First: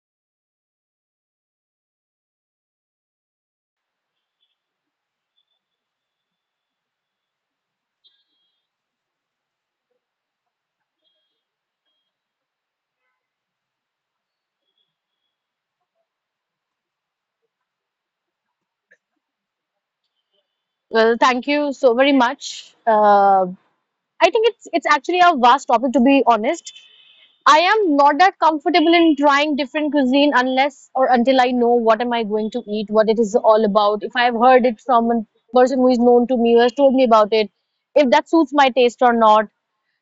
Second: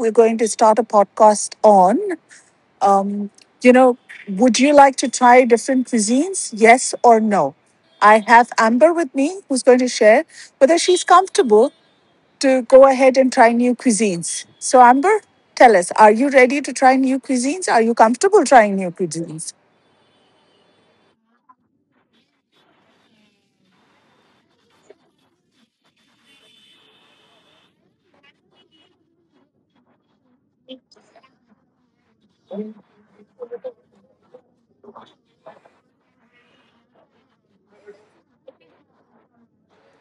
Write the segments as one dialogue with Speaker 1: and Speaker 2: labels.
Speaker 1: we're going to start a podcast on, um, you know, would you like to try different cuisines? Yes or no? I have Amber with me who's going to share whether she's comfortable to go ahead and try new cuisines. So, Amber, tell us, are you ready to try new cuisines? Are you comfortable trying new cuisines?
Speaker 2: Well, thank you so very much. I think it's actually a vast topic, to be honest. I am not that comfortable in trying different cuisine unless or until I know what am I going to eat, what it is all about. If I've heard it from a person who is known to me, who has told me about it, if that suits my taste or not.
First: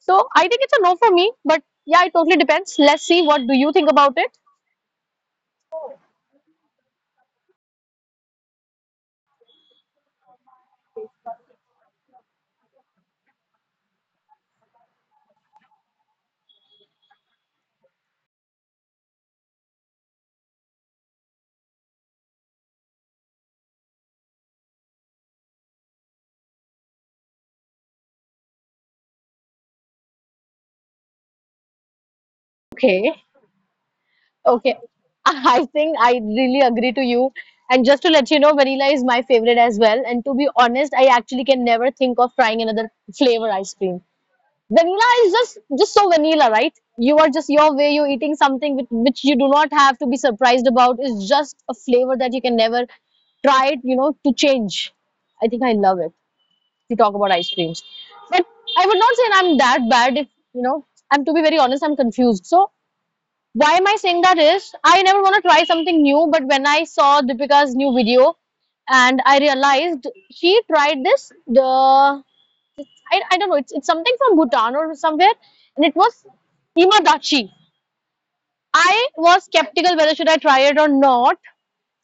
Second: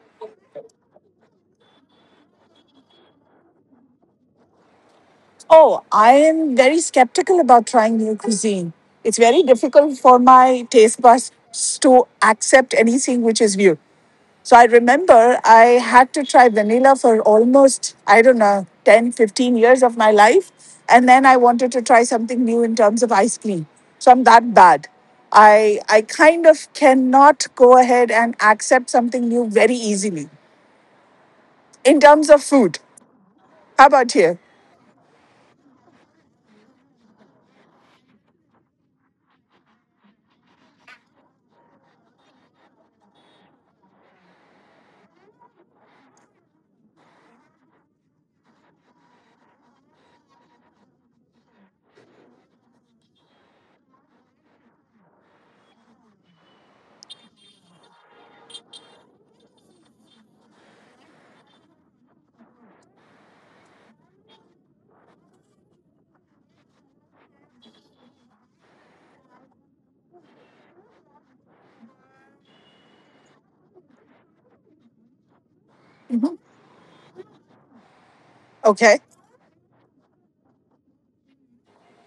Speaker 2: So I think it's a no for me. But yeah, it totally depends. Let's see what do you think about it.
Speaker 1: Oh, I am very skeptical about trying new cuisine. It's very difficult for my taste buds to accept anything which is new. So I remember I had to try vanilla for almost, I don't know, 10-15 years of my life. And then I wanted to try something new in terms of ice cream. So I'm that bad. I kind of cannot go ahead and accept something new very easily in terms of food.
Speaker 2: Okay.
Speaker 1: How about here?
Speaker 2: Okay. I think I really agree to you. And just to let you know, vanilla is my favorite as well. And to be honest, I actually can never think of trying another flavor ice cream. Vanilla is just so vanilla, right? You are just your way, you're eating something which you do not have to be surprised about. It's just a flavor that you can never try it, to change. I think I love it to talk about ice creams. But I would not say I'm that bad if, you know, I'm to be very honest, I'm confused. So why am I saying that is I never want to try something new, but when I saw Deepika's new video and I realized she tried this the I don't know, it's something from Bhutan or somewhere, and it was
Speaker 1: Mm-hmm.
Speaker 2: imadachi.
Speaker 1: Okay.
Speaker 2: I was skeptical whether should I try it or not,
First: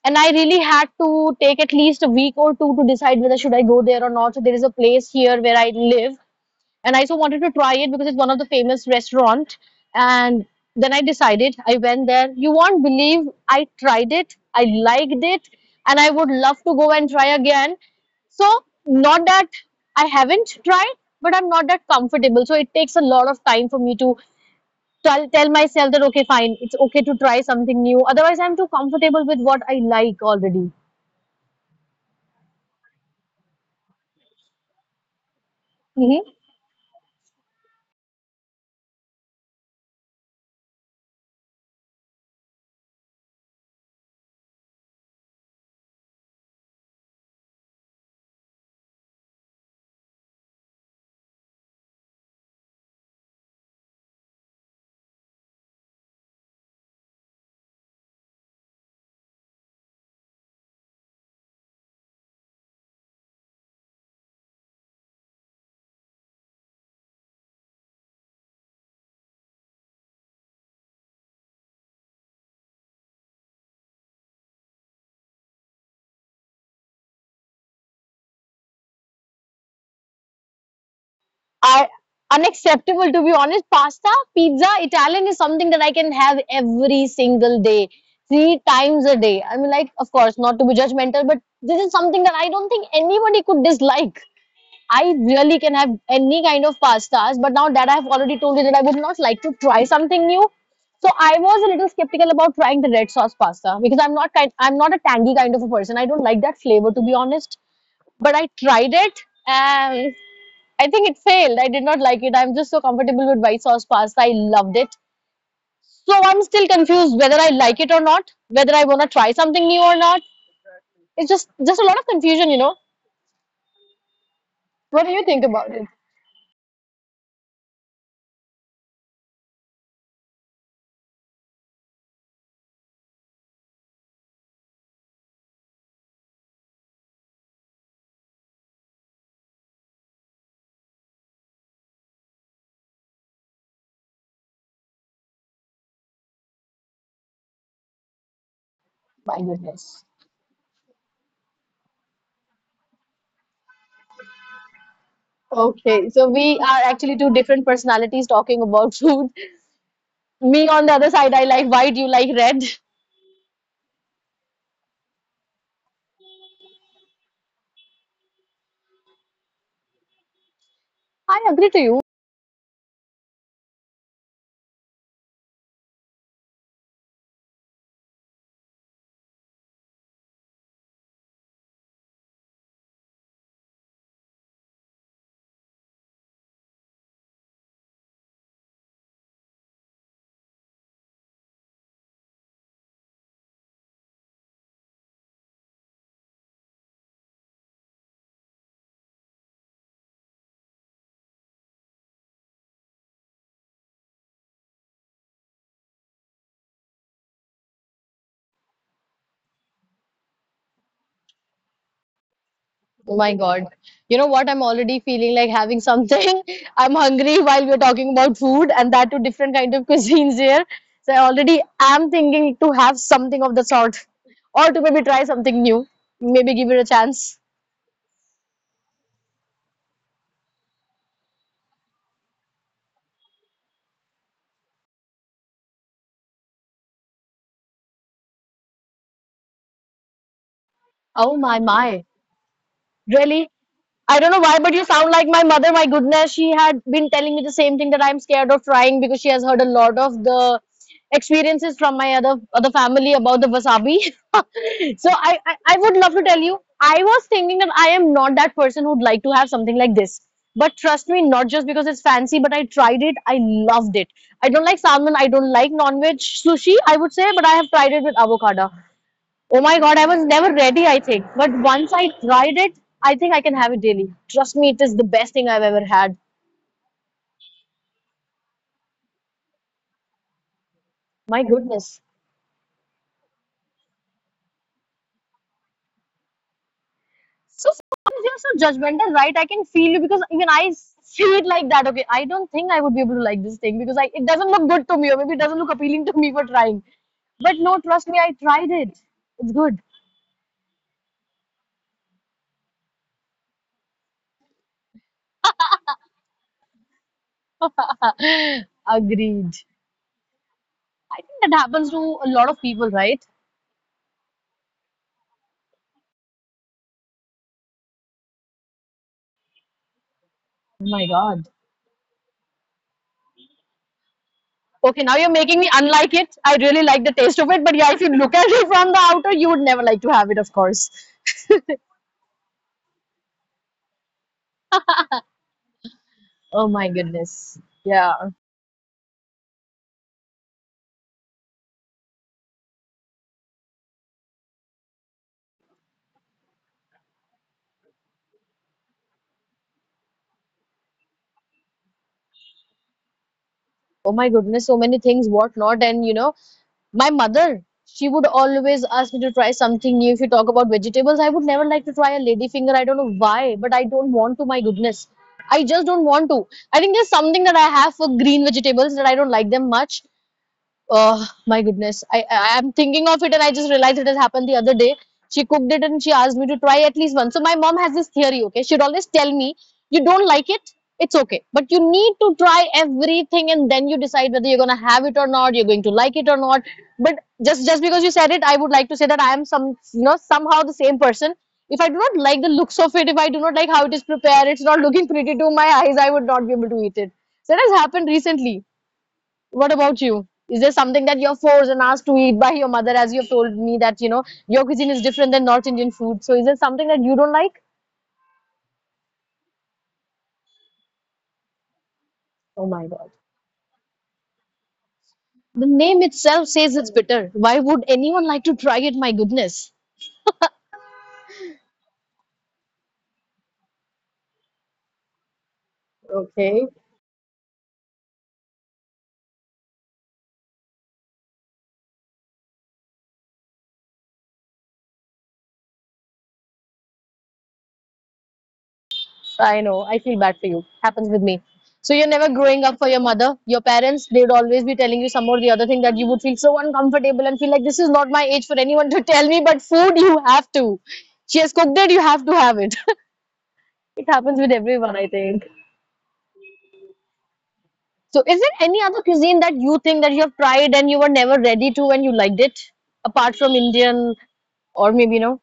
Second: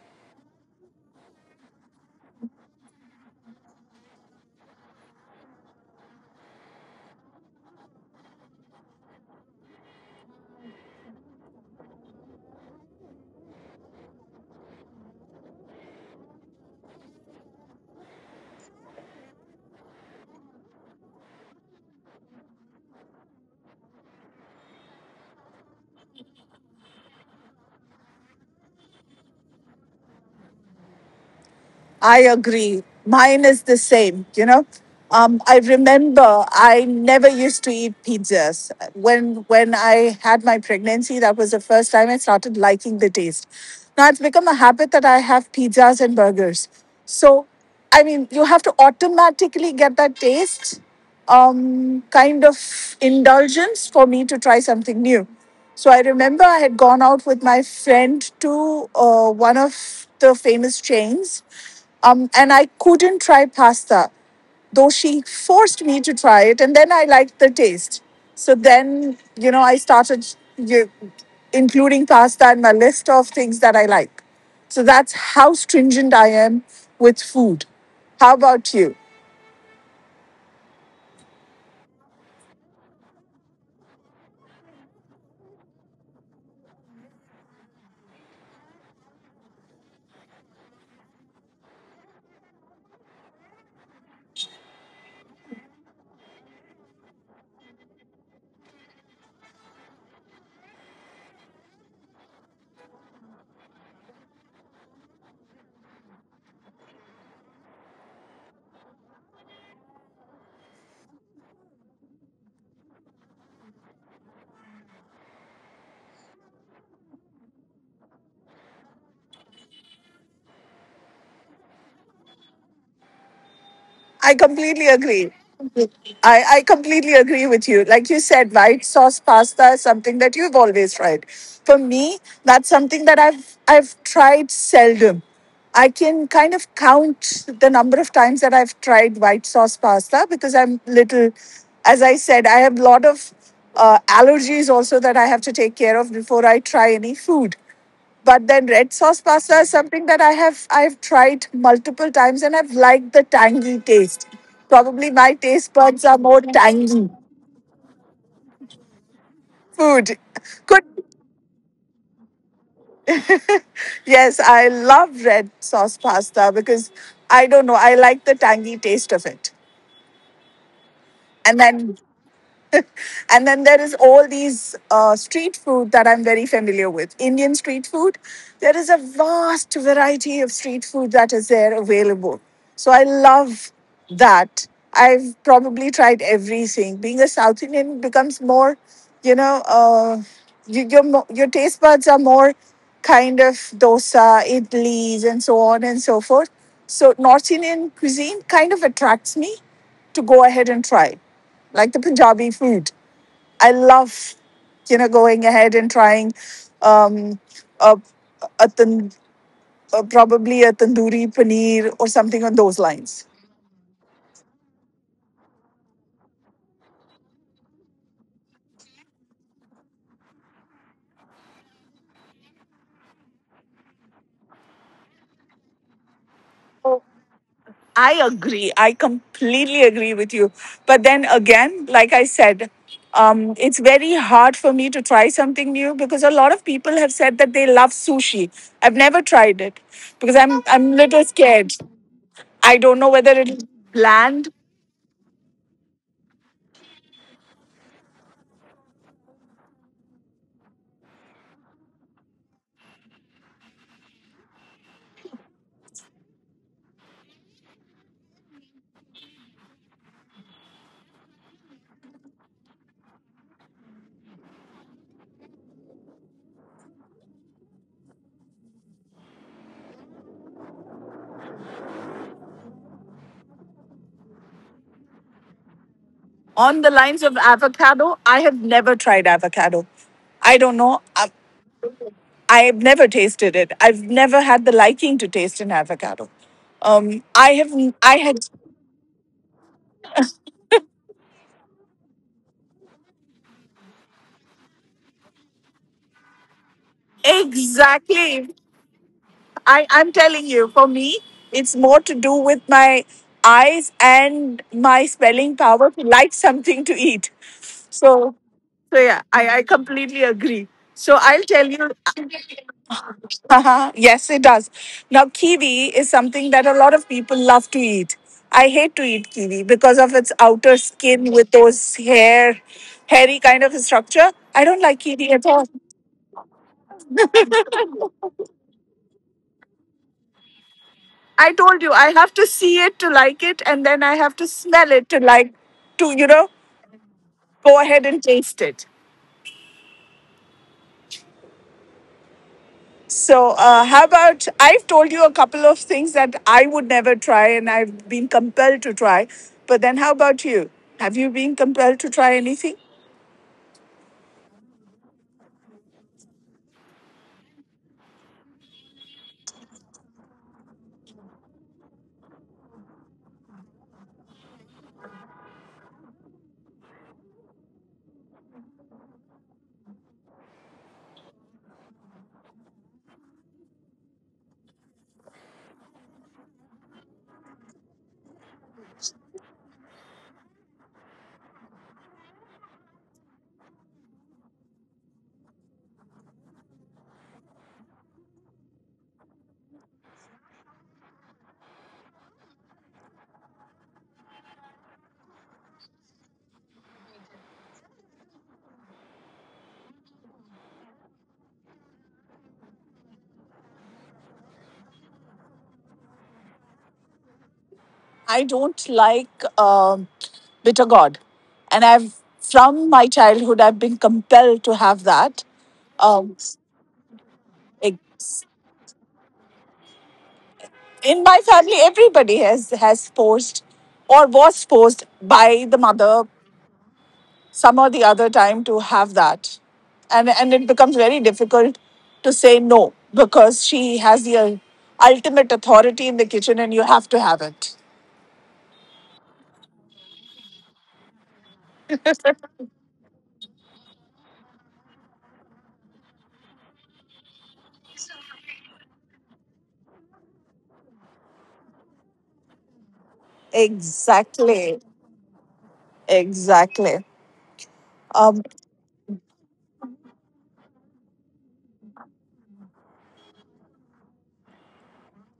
Speaker 2: and I really had to take at least a week or two to decide whether should I go there or not. So there is a place here where I live and I so wanted to try it because it's one of the famous restaurant. And then I decided I went there. You won't believe I tried it. I liked it, and I would love to go and try again. So not that I haven't tried, but I'm not that comfortable. So it takes a lot of time for me to tell myself that okay, fine, it's okay to try something new. Otherwise, I'm too comfortable with what I like already.
Speaker 1: I agree. Mine is the same, you know. I
Speaker 2: Hmm.
Speaker 1: remember I never used to eat pizzas. When I had my pregnancy, that was the first time I started liking the taste. Now it's become a habit that I have pizzas and burgers. So I mean, you have to automatically get that taste, kind of indulgence for me to try something new. So I remember I had gone out with my friend to one of the famous chains, and I couldn't try pasta, though she forced me to try it, and then I liked the taste. So then, you know, you, including pasta in my list of things that I like. So that's how stringent I am with food. How about you?
Speaker 2: Are unacceptable, to be honest. Pasta, pizza, Italian is something that I can have every single day, three times a day. I mean, like, of course, not to be judgmental, but this is something that I don't think anybody could dislike. I really can have any kind of pastas, but now that I have already told you that I would not like to try something new, so I was a little skeptical about trying the red sauce pasta because I'm not a tangy kind of a person. I don't like that flavor, to be honest. But I tried it, and I think it failed. I did not like it. I'm just so comfortable with white sauce pasta. I loved it. So I'm still confused whether I like it or not, whether I want to try something new or not. It's just a lot of confusion.
Speaker 1: I completely
Speaker 2: What do you
Speaker 1: agree.
Speaker 2: think about it?
Speaker 1: I completely agree with you. Like you said, white sauce pasta is something that you've always tried. For me, that's something that I've tried seldom. I can kind of count the number of times that I've tried white sauce pasta because I'm little, as I said, I have a lot of allergies also that I have to take care of before I try any food, but then red sauce
Speaker 2: My
Speaker 1: pasta is
Speaker 2: goodness.
Speaker 1: something that I've tried multiple times and I've liked the tangy taste, probably my taste
Speaker 2: Okay,
Speaker 1: buds are
Speaker 2: so
Speaker 1: more
Speaker 2: we are actually
Speaker 1: tangy
Speaker 2: two different personalities talking about food.
Speaker 1: food
Speaker 2: Me on the
Speaker 1: could
Speaker 2: other side, I like white, you like red.
Speaker 1: Yes, I love red sauce pasta because I don't know, I like the tangy taste of it,
Speaker 2: I
Speaker 1: and
Speaker 2: agree to you.
Speaker 1: then and then there is all these street food that I'm very familiar with. Indian street food, there is a vast variety of street food that is there available. So I love that. I've probably tried everything. Being a South Indian becomes more, you know, you, your, your taste buds are more kind of dosa, idlis, and so on and so forth. So North Indian cuisine kind of attracts me to go ahead and try, like the Punjabi food. I love, you know, going ahead and trying, um, a, a, tan- probably a tandoori paneer or something on those
Speaker 2: Oh my
Speaker 1: lines.
Speaker 2: God. You know what? I'm already feeling like having something. I'm hungry while we're talking about food, and that too different kind of cuisines here. So I already am thinking to have something of the sort, or to maybe try something new. Maybe give it a
Speaker 1: Oh,
Speaker 2: chance.
Speaker 1: I agree. I completely agree with you. But then again, like I said, it's very hard for me to try something new because a lot of people have said that they love sushi. I've never tried it because I'm little
Speaker 2: Oh my
Speaker 1: scared.
Speaker 2: my.
Speaker 1: I don't know whether it'll
Speaker 2: Really? I don't
Speaker 1: land
Speaker 2: know why, but you sound like my mother. My goodness, she had been telling me the same thing that I'm scared of trying because she has heard a lot of the experiences from my other family about the wasabi. So I would love to tell you. I was thinking that I am not that person who'd like to have something like this. But trust me, not just because it's fancy, but I tried it. I loved it. I don't like salmon. I don't like non-veg sushi. I would say, but I have tried it with avocado. Oh my god, I was never ready, I think. But once I tried it, I think I can have it daily. Trust me, it is the best thing I've ever had.
Speaker 1: on the lines of avocado, I have never tried avocado. I don't know.
Speaker 2: My goodness.
Speaker 1: I've never tasted it. I've never had the liking to taste an avocado. I have.
Speaker 2: So
Speaker 1: I
Speaker 2: sometimes
Speaker 1: had
Speaker 2: you're so judgmental, right? I can feel you because even I see it like that. Okay, I don't think I would be able to like this thing because I, it doesn't look good to me, or maybe it doesn't look appealing to me for trying. But no, trust me, I
Speaker 1: exactly.
Speaker 2: tried it. It's good.
Speaker 1: I'm telling you, for me, it's more to do with my eyes and my spelling power to like something to eat. So, so yeah, I,
Speaker 2: Agreed.
Speaker 1: I completely agree. So
Speaker 2: I think
Speaker 1: I'll
Speaker 2: that
Speaker 1: tell you.
Speaker 2: happens to a lot of people, right?
Speaker 1: Uh-huh. Yes, it does. Now, kiwi is something that a lot of people love to eat. I hate to eat kiwi because of its outer
Speaker 2: Oh my
Speaker 1: skin with
Speaker 2: god.
Speaker 1: those hairy kind of structure. I don't like
Speaker 2: Okay, now
Speaker 1: kiwi
Speaker 2: you're
Speaker 1: at all.
Speaker 2: making me unlike it. I really like the taste of it, but yeah, if you look at it from the outer, you would never like to have it, of course.
Speaker 1: I told you, I have to see it to like it, and then I have to smell it to like, to, you know,
Speaker 2: Oh my goodness.
Speaker 1: go ahead and
Speaker 2: Yeah.
Speaker 1: taste it. So, how about I've told you a couple of things that I would never try and I've been compelled to try. But then, how about you? Have you been compelled to try anything?
Speaker 2: Oh my goodness, so many things, what not. And my mother, she would always ask me to try something new. If you talk about vegetables, I would never like to try a lady finger. I don't know why, but I don't want to, my goodness. I just don't want to. I think there's something that I have for green vegetables that I don't like them much. Oh my goodness. I am thinking of it, and I just realized it has happened the other day. She cooked it and she asked me to try at least one. So my mom has this theory, okay? She'd always tell me, you don't like it, it's okay. But you need to try everything and then you decide whether you're gonna have it or not, you're going to like it or not. But just because you said it, I would like to say that I am somehow the same person. If I do not like the looks of it, if I do not like how it is prepared, it's not looking pretty to my eyes, I would not be able to eat it. So that has happened recently. What about you? Is there something that you're forced and asked to eat by your mother, as you've told me that, your cuisine is different than North Indian food? So is there something that you don't like?
Speaker 1: I don't like, bitter gourd, and I've
Speaker 2: Oh my
Speaker 1: from my
Speaker 2: God.
Speaker 1: childhood I've been compelled to have that.
Speaker 2: The name
Speaker 1: Um,
Speaker 2: itself says it's bitter. Why would anyone like
Speaker 1: it's-
Speaker 2: to try it? My goodness.
Speaker 1: in my family, everybody has forced or was forced by the mother
Speaker 2: Okay.
Speaker 1: some or the other time to have that, and it becomes very difficult to say no because she has the ultimate authority in the kitchen, and you have to have it.
Speaker 2: I know. I feel bad for you. Happens with me. So you're never growing up for your mother. Your parents, they would always be telling you some or the other thing that you would feel so uncomfortable and feel like this is not my age for anyone to tell me, but food you have to. She has cooked it, you have to have it. It happens with
Speaker 1: Exactly.
Speaker 2: everyone, I think.
Speaker 1: Exactly.
Speaker 2: So, is
Speaker 1: Um,
Speaker 2: there any other cuisine that you think that you have tried and you were never ready to and you liked it, apart from Indian or maybe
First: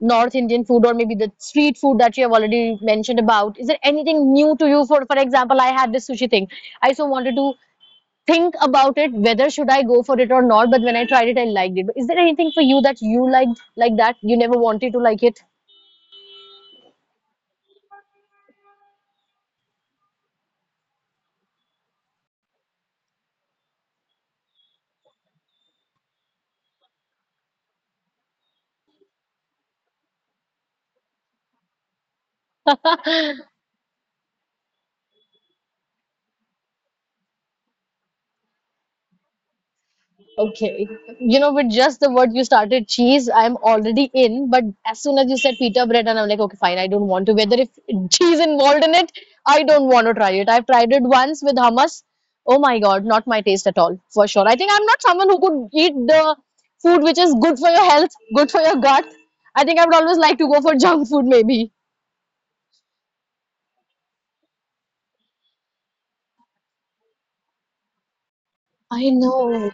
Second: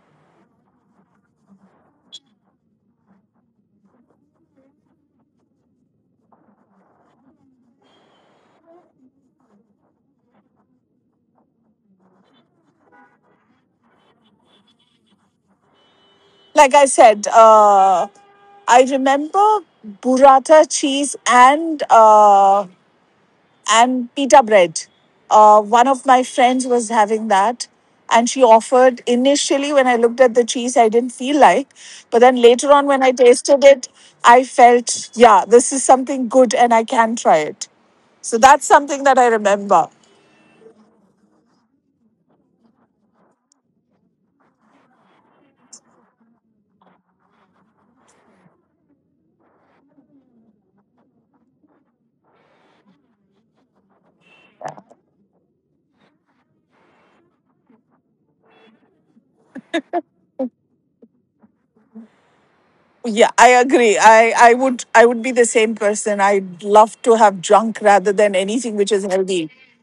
Speaker 2: North Indian food, or maybe the street food that you have already mentioned about? Is there anything new to you? For example, I had this sushi thing. I so wanted to think about it whether should I go for it or not. But when I tried it, I liked it. But is there anything for you that you liked like that you never wanted to like it?
Speaker 1: like I said, I remember burrata cheese and, and pita bread. One of my friends was having that, and she offered. Initially, when I looked at the cheese, I didn't feel like, but then later on, when I tasted it, I felt, yeah, this is something good, and I can try it. So that's something that I remember.
Speaker 2: Okay. With just the word you started cheese, I'm already in. But as soon as you said pita bread, and I'm like, okay, fine, I don't want to. Whether if cheese involved in it, I don't want to try it. I've tried it once with hummus. Oh my God, not my taste at all, for sure. I think I'm not someone who could eat the food which is good for your health, good for your gut. I think I would always like to go for junk food, maybe.
Speaker 1: Yeah, I agree. I would be the same person. I'd love to have junk rather than anything which is
Speaker 2: I
Speaker 1: healthy.
Speaker 2: know.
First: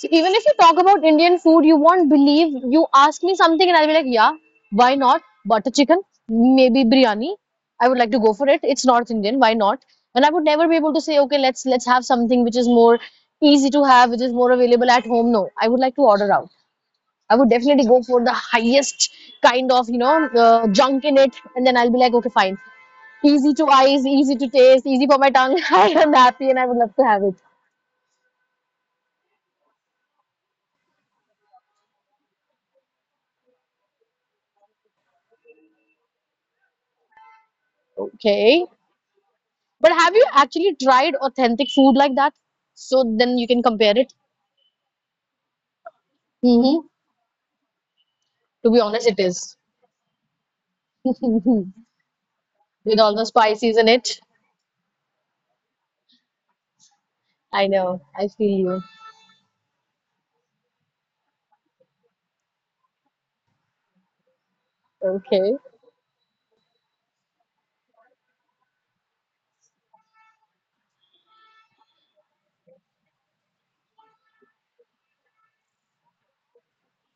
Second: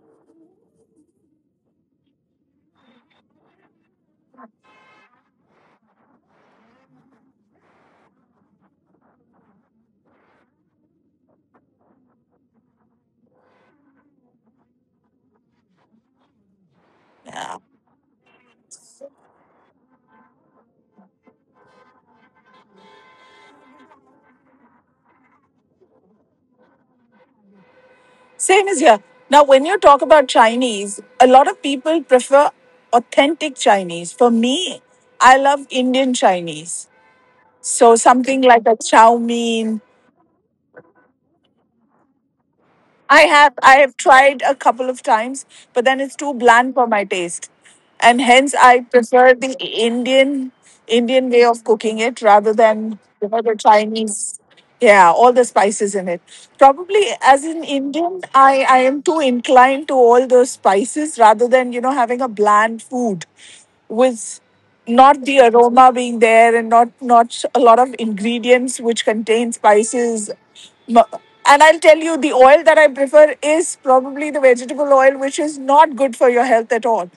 Speaker 2: So even if you talk about Indian food, you won't believe. You ask me something, and I'll be like, yeah, why not? Butter chicken, maybe biryani. I would like to go for it. It's North Indian. Why not? And I would never be able to say, okay, let's have something which is more easy to have, which is more available at home. No, I would like to order out. I would
Speaker 1: Yeah.
Speaker 2: definitely go for the highest kind of junk in it, and then I'll be like, okay, fine, easy to eyes, easy to taste, easy for my tongue. I am happy, and I would love to have it.
Speaker 1: Same as here. Now, when you talk about Chinese, a lot of people prefer authentic Chinese. For me, I love Indian Chinese. So something
Speaker 2: Okay.
Speaker 1: like a chow mein,
Speaker 2: But have you actually tried authentic food like that? So then you can
Speaker 1: I
Speaker 2: compare
Speaker 1: have
Speaker 2: it.
Speaker 1: tried a couple of times, but then it's too bland
Speaker 2: Hmm.
Speaker 1: for my taste, and hence
Speaker 2: To be
Speaker 1: I
Speaker 2: honest, it
Speaker 1: prefer
Speaker 2: is.
Speaker 1: the Indian way
Speaker 2: With
Speaker 1: of cooking it rather than,
Speaker 2: all the
Speaker 1: you know, the
Speaker 2: spices in it.
Speaker 1: Chinese. Yeah, all the spices in it. Probably as
Speaker 2: I
Speaker 1: an
Speaker 2: know. I
Speaker 1: Indian,
Speaker 2: feel
Speaker 1: I
Speaker 2: you.
Speaker 1: I am too inclined to all those spices rather than, you know, having a bland food with not the
Speaker 2: Okay.
Speaker 1: aroma being there and not a lot of ingredients which contain spices. M- and I'll tell you the oil that I prefer is probably the vegetable oil, which is not good for your health at all.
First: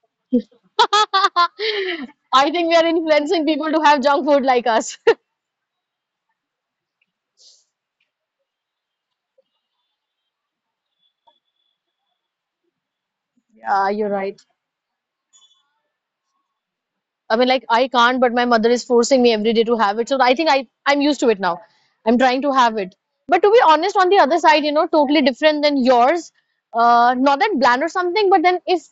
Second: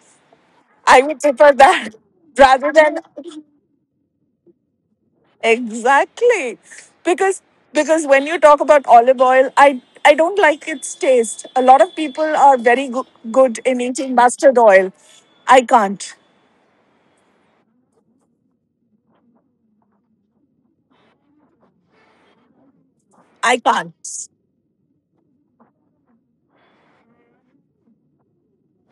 Speaker 1: I would prefer that
Speaker 2: I think
Speaker 1: rather
Speaker 2: we are
Speaker 1: than
Speaker 2: influencing people to have junk food like us.
Speaker 1: exactly because because when you talk about olive oil, I don't like its taste, a lot of people are very good in
Speaker 2: Yeah, you're
Speaker 1: eating
Speaker 2: right.
Speaker 1: mustard oil. i can't
Speaker 2: I mean, like I can't, but my mother is forcing me every day to have it. So I think I'm used to it now. I'm trying to have it. But to
Speaker 1: i
Speaker 2: be
Speaker 1: can't
Speaker 2: honest, on the other side, you know, totally different than yours. Not that bland or something, but then if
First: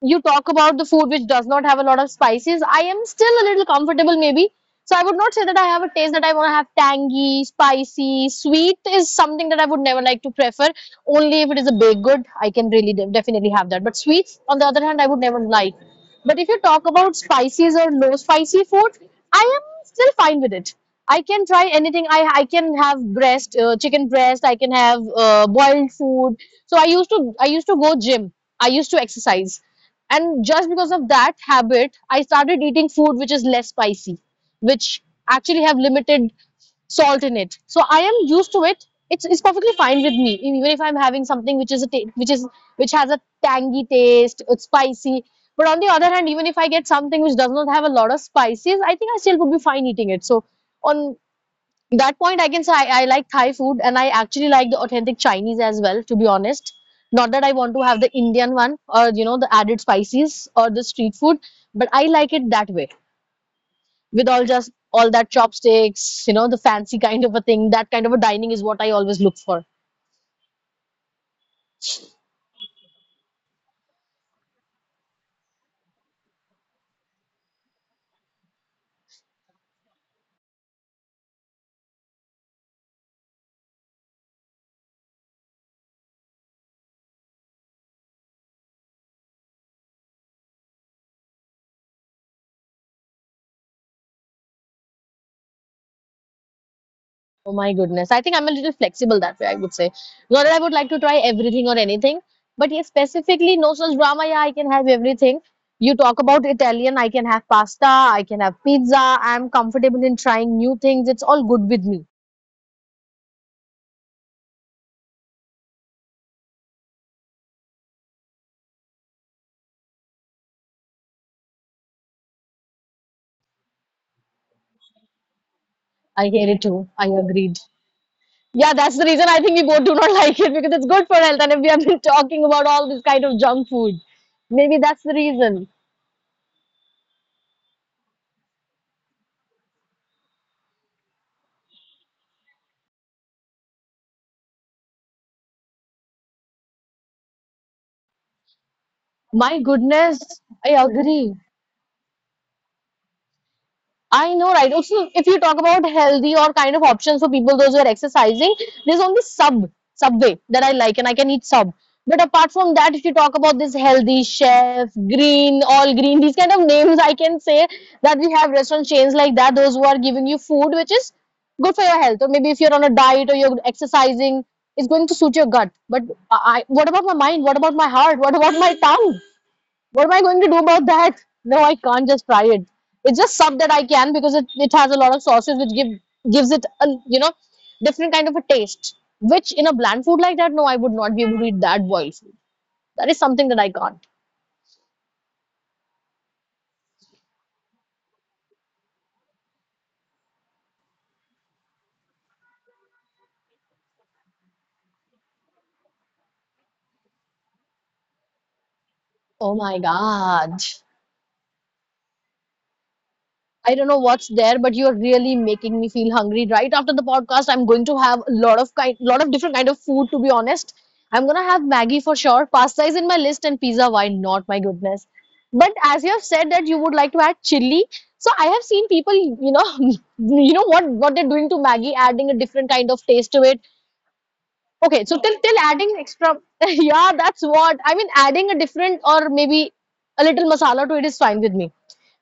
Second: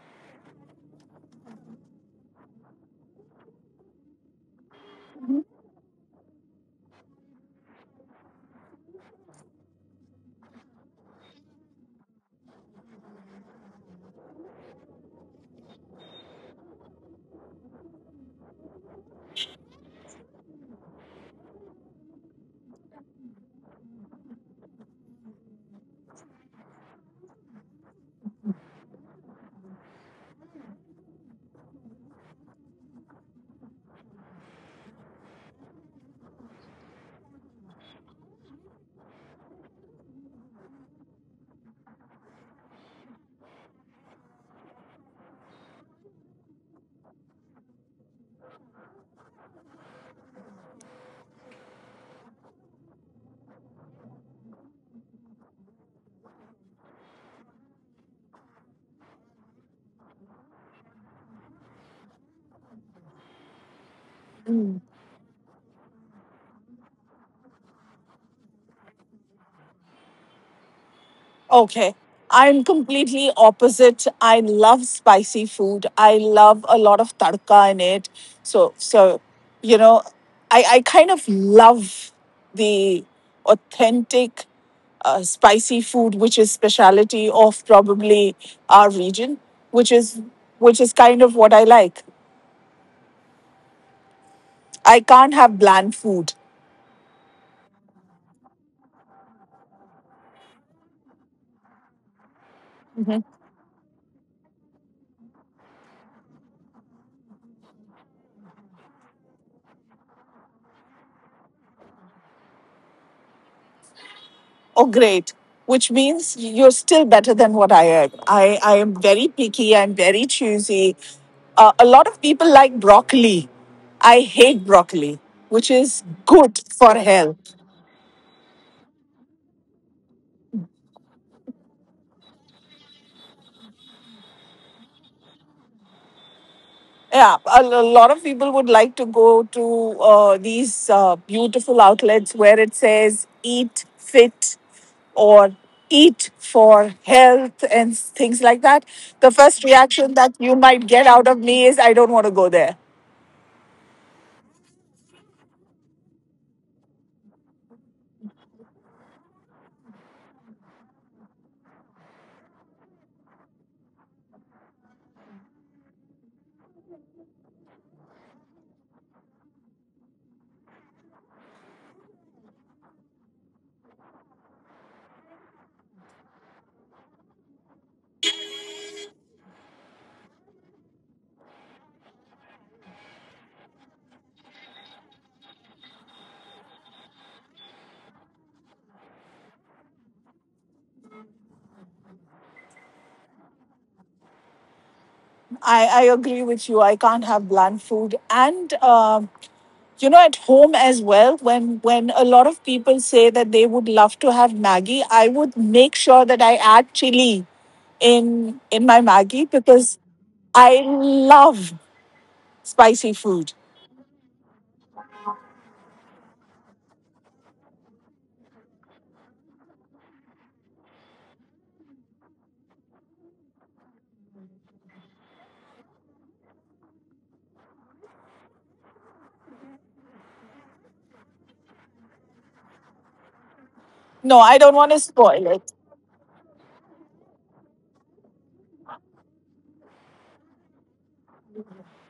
Speaker 2: you talk about the food which does not have a lot of spices, I am still a little comfortable maybe. So I would not say that I have a taste that I want to have tangy, spicy, sweet is something that I would never like to prefer. Only if it is a baked good, I can really definitely have that. But sweets, on the other hand, I would never like. But if you talk about spices or no spicy food, I am still fine with it. I can try anything. I can have breast, chicken breast. I can have boiled food. So I used to go gym. I used to exercise, and just because of that habit, I started eating food which is less spicy, which actually have limited salt in it. So I am used to it. It's perfectly fine with me. Even if I'm having something which is a which is which has a tangy taste, it's spicy. But on the other hand, even if I get something which does not have a lot of spices, I think I still would be fine eating it. So on that point, I can say I like Thai food and I actually like the authentic Chinese as well, to be honest. Not that I want to have the Indian one or you know the added spices or the street food, but I like it that way with all just all that chopsticks, you know, the fancy kind of a thing. That kind of a dining is what I always look for.
Speaker 1: Okay. I'm completely opposite. I love spicy food. I love a lot of tadka in it. So you know, I kind of love the authentic, spicy food, which is speciality of probably our region, which is which is kind of what I like. I can't have bland food.
Speaker 2: Oh my goodness. I think I'm a little flexible that way, I would say. Not that I would like to try everything or anything, but yes, specifically, no such drama. Yeah, I can have everything. You talk about Italian, I can have pasta, I can have pizza. I'm comfortable in trying new things. It's all good with me.
Speaker 1: Oh great, which means you're still better than what I am. I am very picky, I'm very choosy. A lot of people like broccoli, I hate broccoli, which is
Speaker 2: I hear it
Speaker 1: good
Speaker 2: too.
Speaker 1: for
Speaker 2: I
Speaker 1: health.
Speaker 2: agreed. Yeah, that's the reason I think we both do not like it because it's good for health. And if we have been talking about all this kind of junk food, maybe that's the reason.
Speaker 1: Yeah, a lot of people would like to go to, these, beautiful outlets where it says eat fit or eat for health and things like that. The
Speaker 2: My
Speaker 1: first reaction
Speaker 2: goodness,
Speaker 1: that you
Speaker 2: I
Speaker 1: might get out
Speaker 2: agree.
Speaker 1: of me is I don't want to go there.
Speaker 2: I know, right? Also, if you talk about healthy or kind of options for people, those who are exercising, there's only sub, Subway that I like, and I can eat sub. But apart from that, if you talk about this healthy chef, green, all green, these kind of names, I can say that we have restaurant chains like that, those who are giving you food which is good for your health. Or maybe if you're on a diet or you're exercising, it's going to suit your gut. But what about my mind? What about my heart? What about my tongue? What am I going to do about that? No, I can't just fry it. It's just sub that I can because it has a lot of sauces which gives it a you know different kind of a taste. Which in a bland food like that, no, I would not be able to eat that boiled food. That is something that I can't.
Speaker 1: I agree with you. I can't have bland food. And, you know, at home as well, when a lot of people say that they would love to have maggi, I would make sure that I add chili in my
Speaker 2: Oh
Speaker 1: maggi
Speaker 2: my
Speaker 1: because
Speaker 2: god.
Speaker 1: I love spicy food.
Speaker 2: I don't know what's there, but you're really making me feel hungry. Right after the podcast, I'm going to have a lot of kind, lot of different kind of food. To be honest, I'm gonna have Maggie for sure. Pasta is in my list, and pizza. Why not? My goodness. But as you have said that you would like to add chili, so I have seen people, you know, you know what they're doing to Maggie, adding a different kind of taste to it.
Speaker 1: No, I don't want
Speaker 2: Okay,
Speaker 1: to
Speaker 2: so till
Speaker 1: spoil it.
Speaker 2: adding extra, yeah, that's what I mean. Adding a different or maybe a little masala to it is fine with me.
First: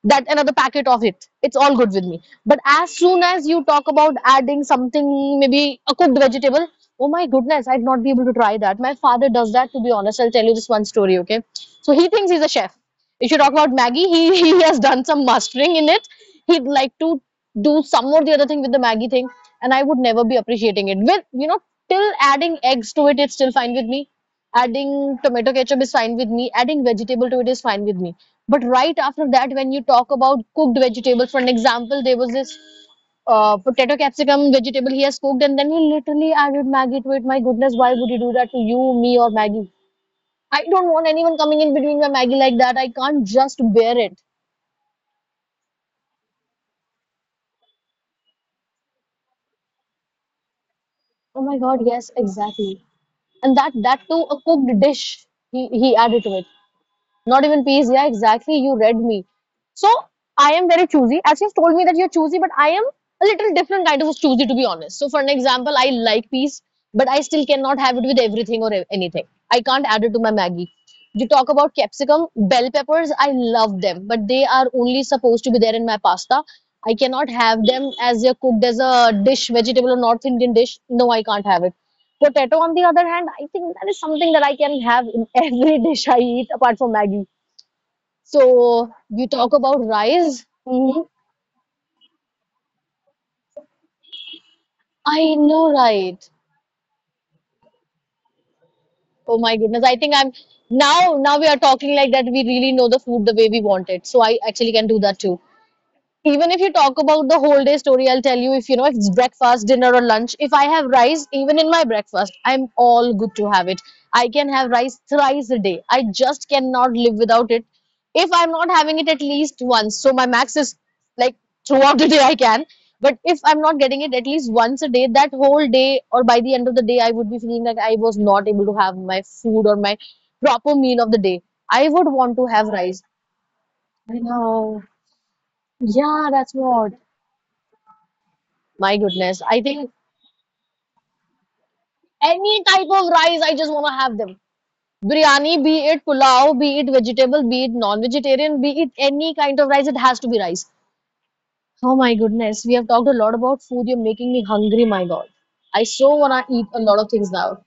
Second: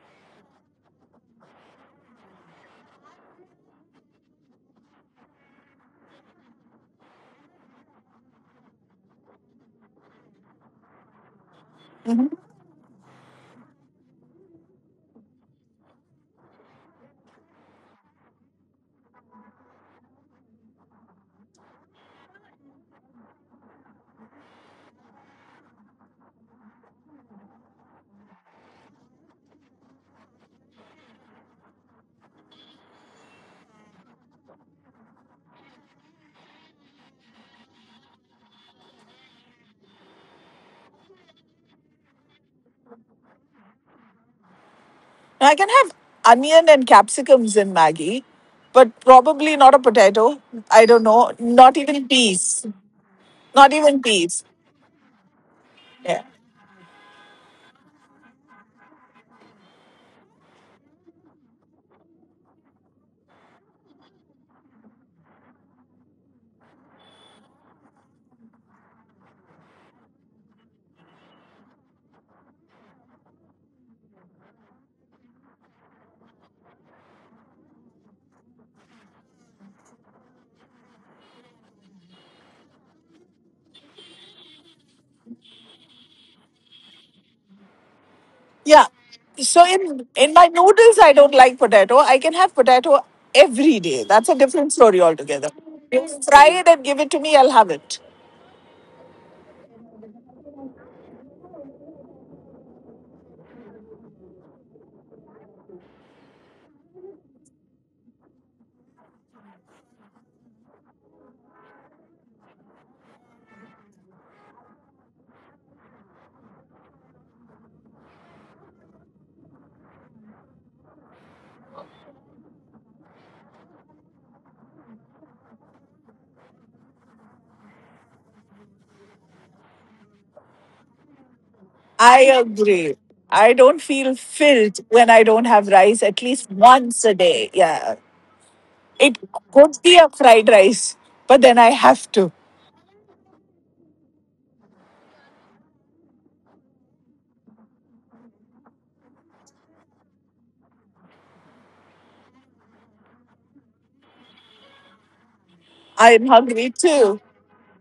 Speaker 2: That another packet of it, it's all good with me, but as soon as you talk about adding something maybe a cooked vegetable, oh my goodness, I'd not be able to try that. My father does that, to be honest. I'll tell you this one story. Okay, so he
Speaker 1: Mhm.
Speaker 2: thinks he's a chef. If you talk about maggie, he has done some mastering in it. He'd like to do some or the other thing with the maggie thing, and I would never be appreciating it with you know. Till adding eggs to it, it's still fine with me. Adding tomato ketchup is fine with me. Adding vegetable to it is fine with me. But right after that, when you talk about cooked vegetables, for an example, there was this potato capsicum vegetable he has cooked, and then he literally added Maggie to it. My goodness, why would you do that to you, me, or Maggie? I don't want anyone coming in between my Maggie like that. I can't just bear it.
Speaker 1: Now, I can have onion and capsicums in maggi, but probably not a potato. I don't know.
Speaker 2: Oh my
Speaker 1: Not
Speaker 2: God,
Speaker 1: even
Speaker 2: yes,
Speaker 1: peas.
Speaker 2: exactly. And
Speaker 1: Not
Speaker 2: that
Speaker 1: even
Speaker 2: that too a
Speaker 1: peas.
Speaker 2: cooked dish he
Speaker 1: Yeah.
Speaker 2: added to it. Not even peace. Yeah, exactly. You read me. So I am very choosy. As you've told me that you're choosy, but I am a little different kind of choosy, to be honest. So for an example, I like peas, but I still cannot have it with everything or anything. I can't add it to my Maggie. You talk about capsicum, bell peppers. I love them, but they are only supposed to be there in my pasta. I cannot have them as they're cooked as a dish, vegetable or North Indian dish. No, I can't have it. Potato, on the other hand, I think that is something that I can have in every dish I eat apart from Maggie.
Speaker 1: Yeah.
Speaker 2: So you talk
Speaker 1: So
Speaker 2: about
Speaker 1: in my
Speaker 2: rice.
Speaker 1: noodles, I
Speaker 2: Mhm.
Speaker 1: don't like potato. I can have potato every day. That's a different story
Speaker 2: I
Speaker 1: altogether.
Speaker 2: know,
Speaker 1: You
Speaker 2: right?
Speaker 1: fry it and give it to me, I'll have it.
Speaker 2: Oh my goodness. I think I'm now we are talking like that we really know the food the way we want it. So I actually can do that too. Even if you talk about the whole day story, I'll tell you, if you know, if it's breakfast dinner or lunch, if I have rice even in my breakfast, I'm all good to have it. I can have rice thrice a day. I just cannot live without it. If I'm not having it at least once, so my max is like throughout the day I can. But if I'm not getting it at least once a day, that whole day or by the end of the day, I would be feeling like I was not able to have my food or my proper meal of the day. I
Speaker 1: I
Speaker 2: would want to have
Speaker 1: agree.
Speaker 2: rice.
Speaker 1: I don't feel
Speaker 2: I
Speaker 1: filled
Speaker 2: know.
Speaker 1: when I don't have rice at
Speaker 2: Yeah,
Speaker 1: least
Speaker 2: that's what.
Speaker 1: once a day. Yeah.
Speaker 2: My
Speaker 1: It
Speaker 2: goodness.
Speaker 1: could
Speaker 2: I
Speaker 1: be
Speaker 2: think
Speaker 1: a fried rice, but then I have to.
Speaker 2: any type of rice, I just want to have them. Biryani, be it pulao, be it vegetable, be it non-vegetarian, be it any kind of rice, it has to be rice. Oh my goodness. We have talked a lot about food. You're making me hungry, my God. I
Speaker 1: I'm
Speaker 2: so want to
Speaker 1: hungry
Speaker 2: eat a lot
Speaker 1: too.
Speaker 2: of things now.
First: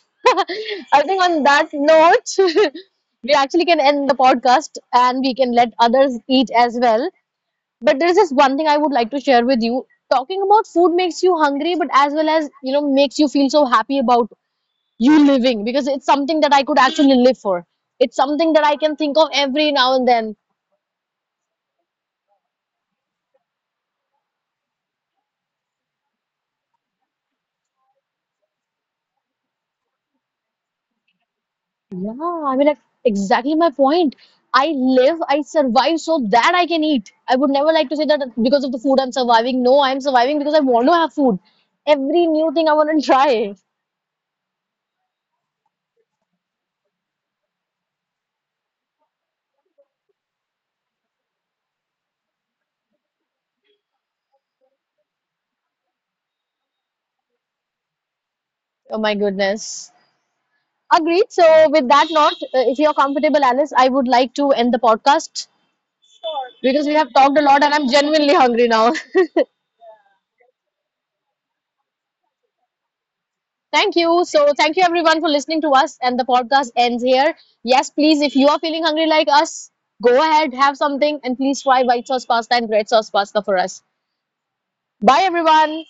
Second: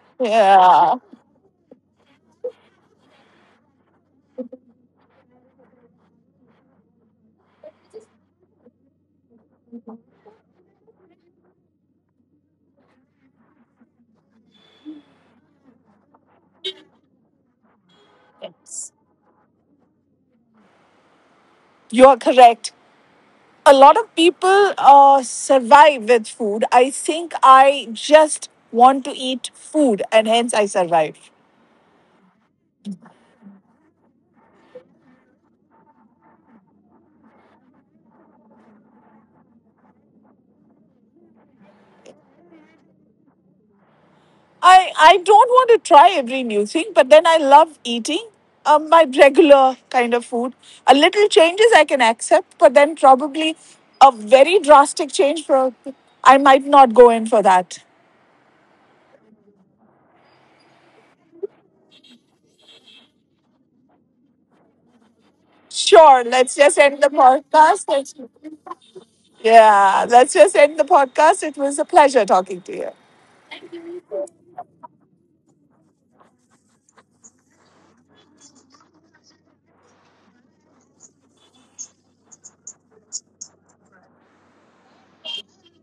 Speaker 1: Yeah.
Speaker 2: I think on that note, we actually can end the podcast and we can let others eat as well. But there's just one thing I would like to share with you. Talking about food makes you hungry, but as well as, you know, makes you feel so happy about you living because it's something that I could actually live for. It's something that I can
Speaker 1: Yes.
Speaker 2: think of every now and then.
Speaker 1: You are correct. A lot of people, survive with food. I think I just want to eat food, and hence I survive.
Speaker 2: Yeah, I mean, like, exactly my point. I live, I survive so that I can eat. I would never like to say that because of the food I'm surviving. No, I'm surviving because I want to have food. Every new thing I want to try.
Speaker 1: I don't want to try every new thing, but then I love eating, my regular kind of food. A little changes I can accept, but then probably a very drastic change for I might not go in for that.
Speaker 2: Oh my goodness. Agreed. So, with that note, if you're comfortable, Alice, I would like to end the podcast
Speaker 1: Sure, let's
Speaker 2: because
Speaker 1: just
Speaker 2: we
Speaker 1: end
Speaker 2: have
Speaker 1: the
Speaker 2: talked a lot and I'm
Speaker 1: podcast. Let's-
Speaker 2: genuinely hungry now.
Speaker 1: Yeah, let's just end the podcast. It was a pleasure talking to you.
Speaker 2: Thank you. So, thank you everyone for listening to us. And the podcast ends here. Yes, please, if you are feeling hungry like us, go ahead, have something, and please try white sauce pasta and red sauce pasta for us. Bye, everyone.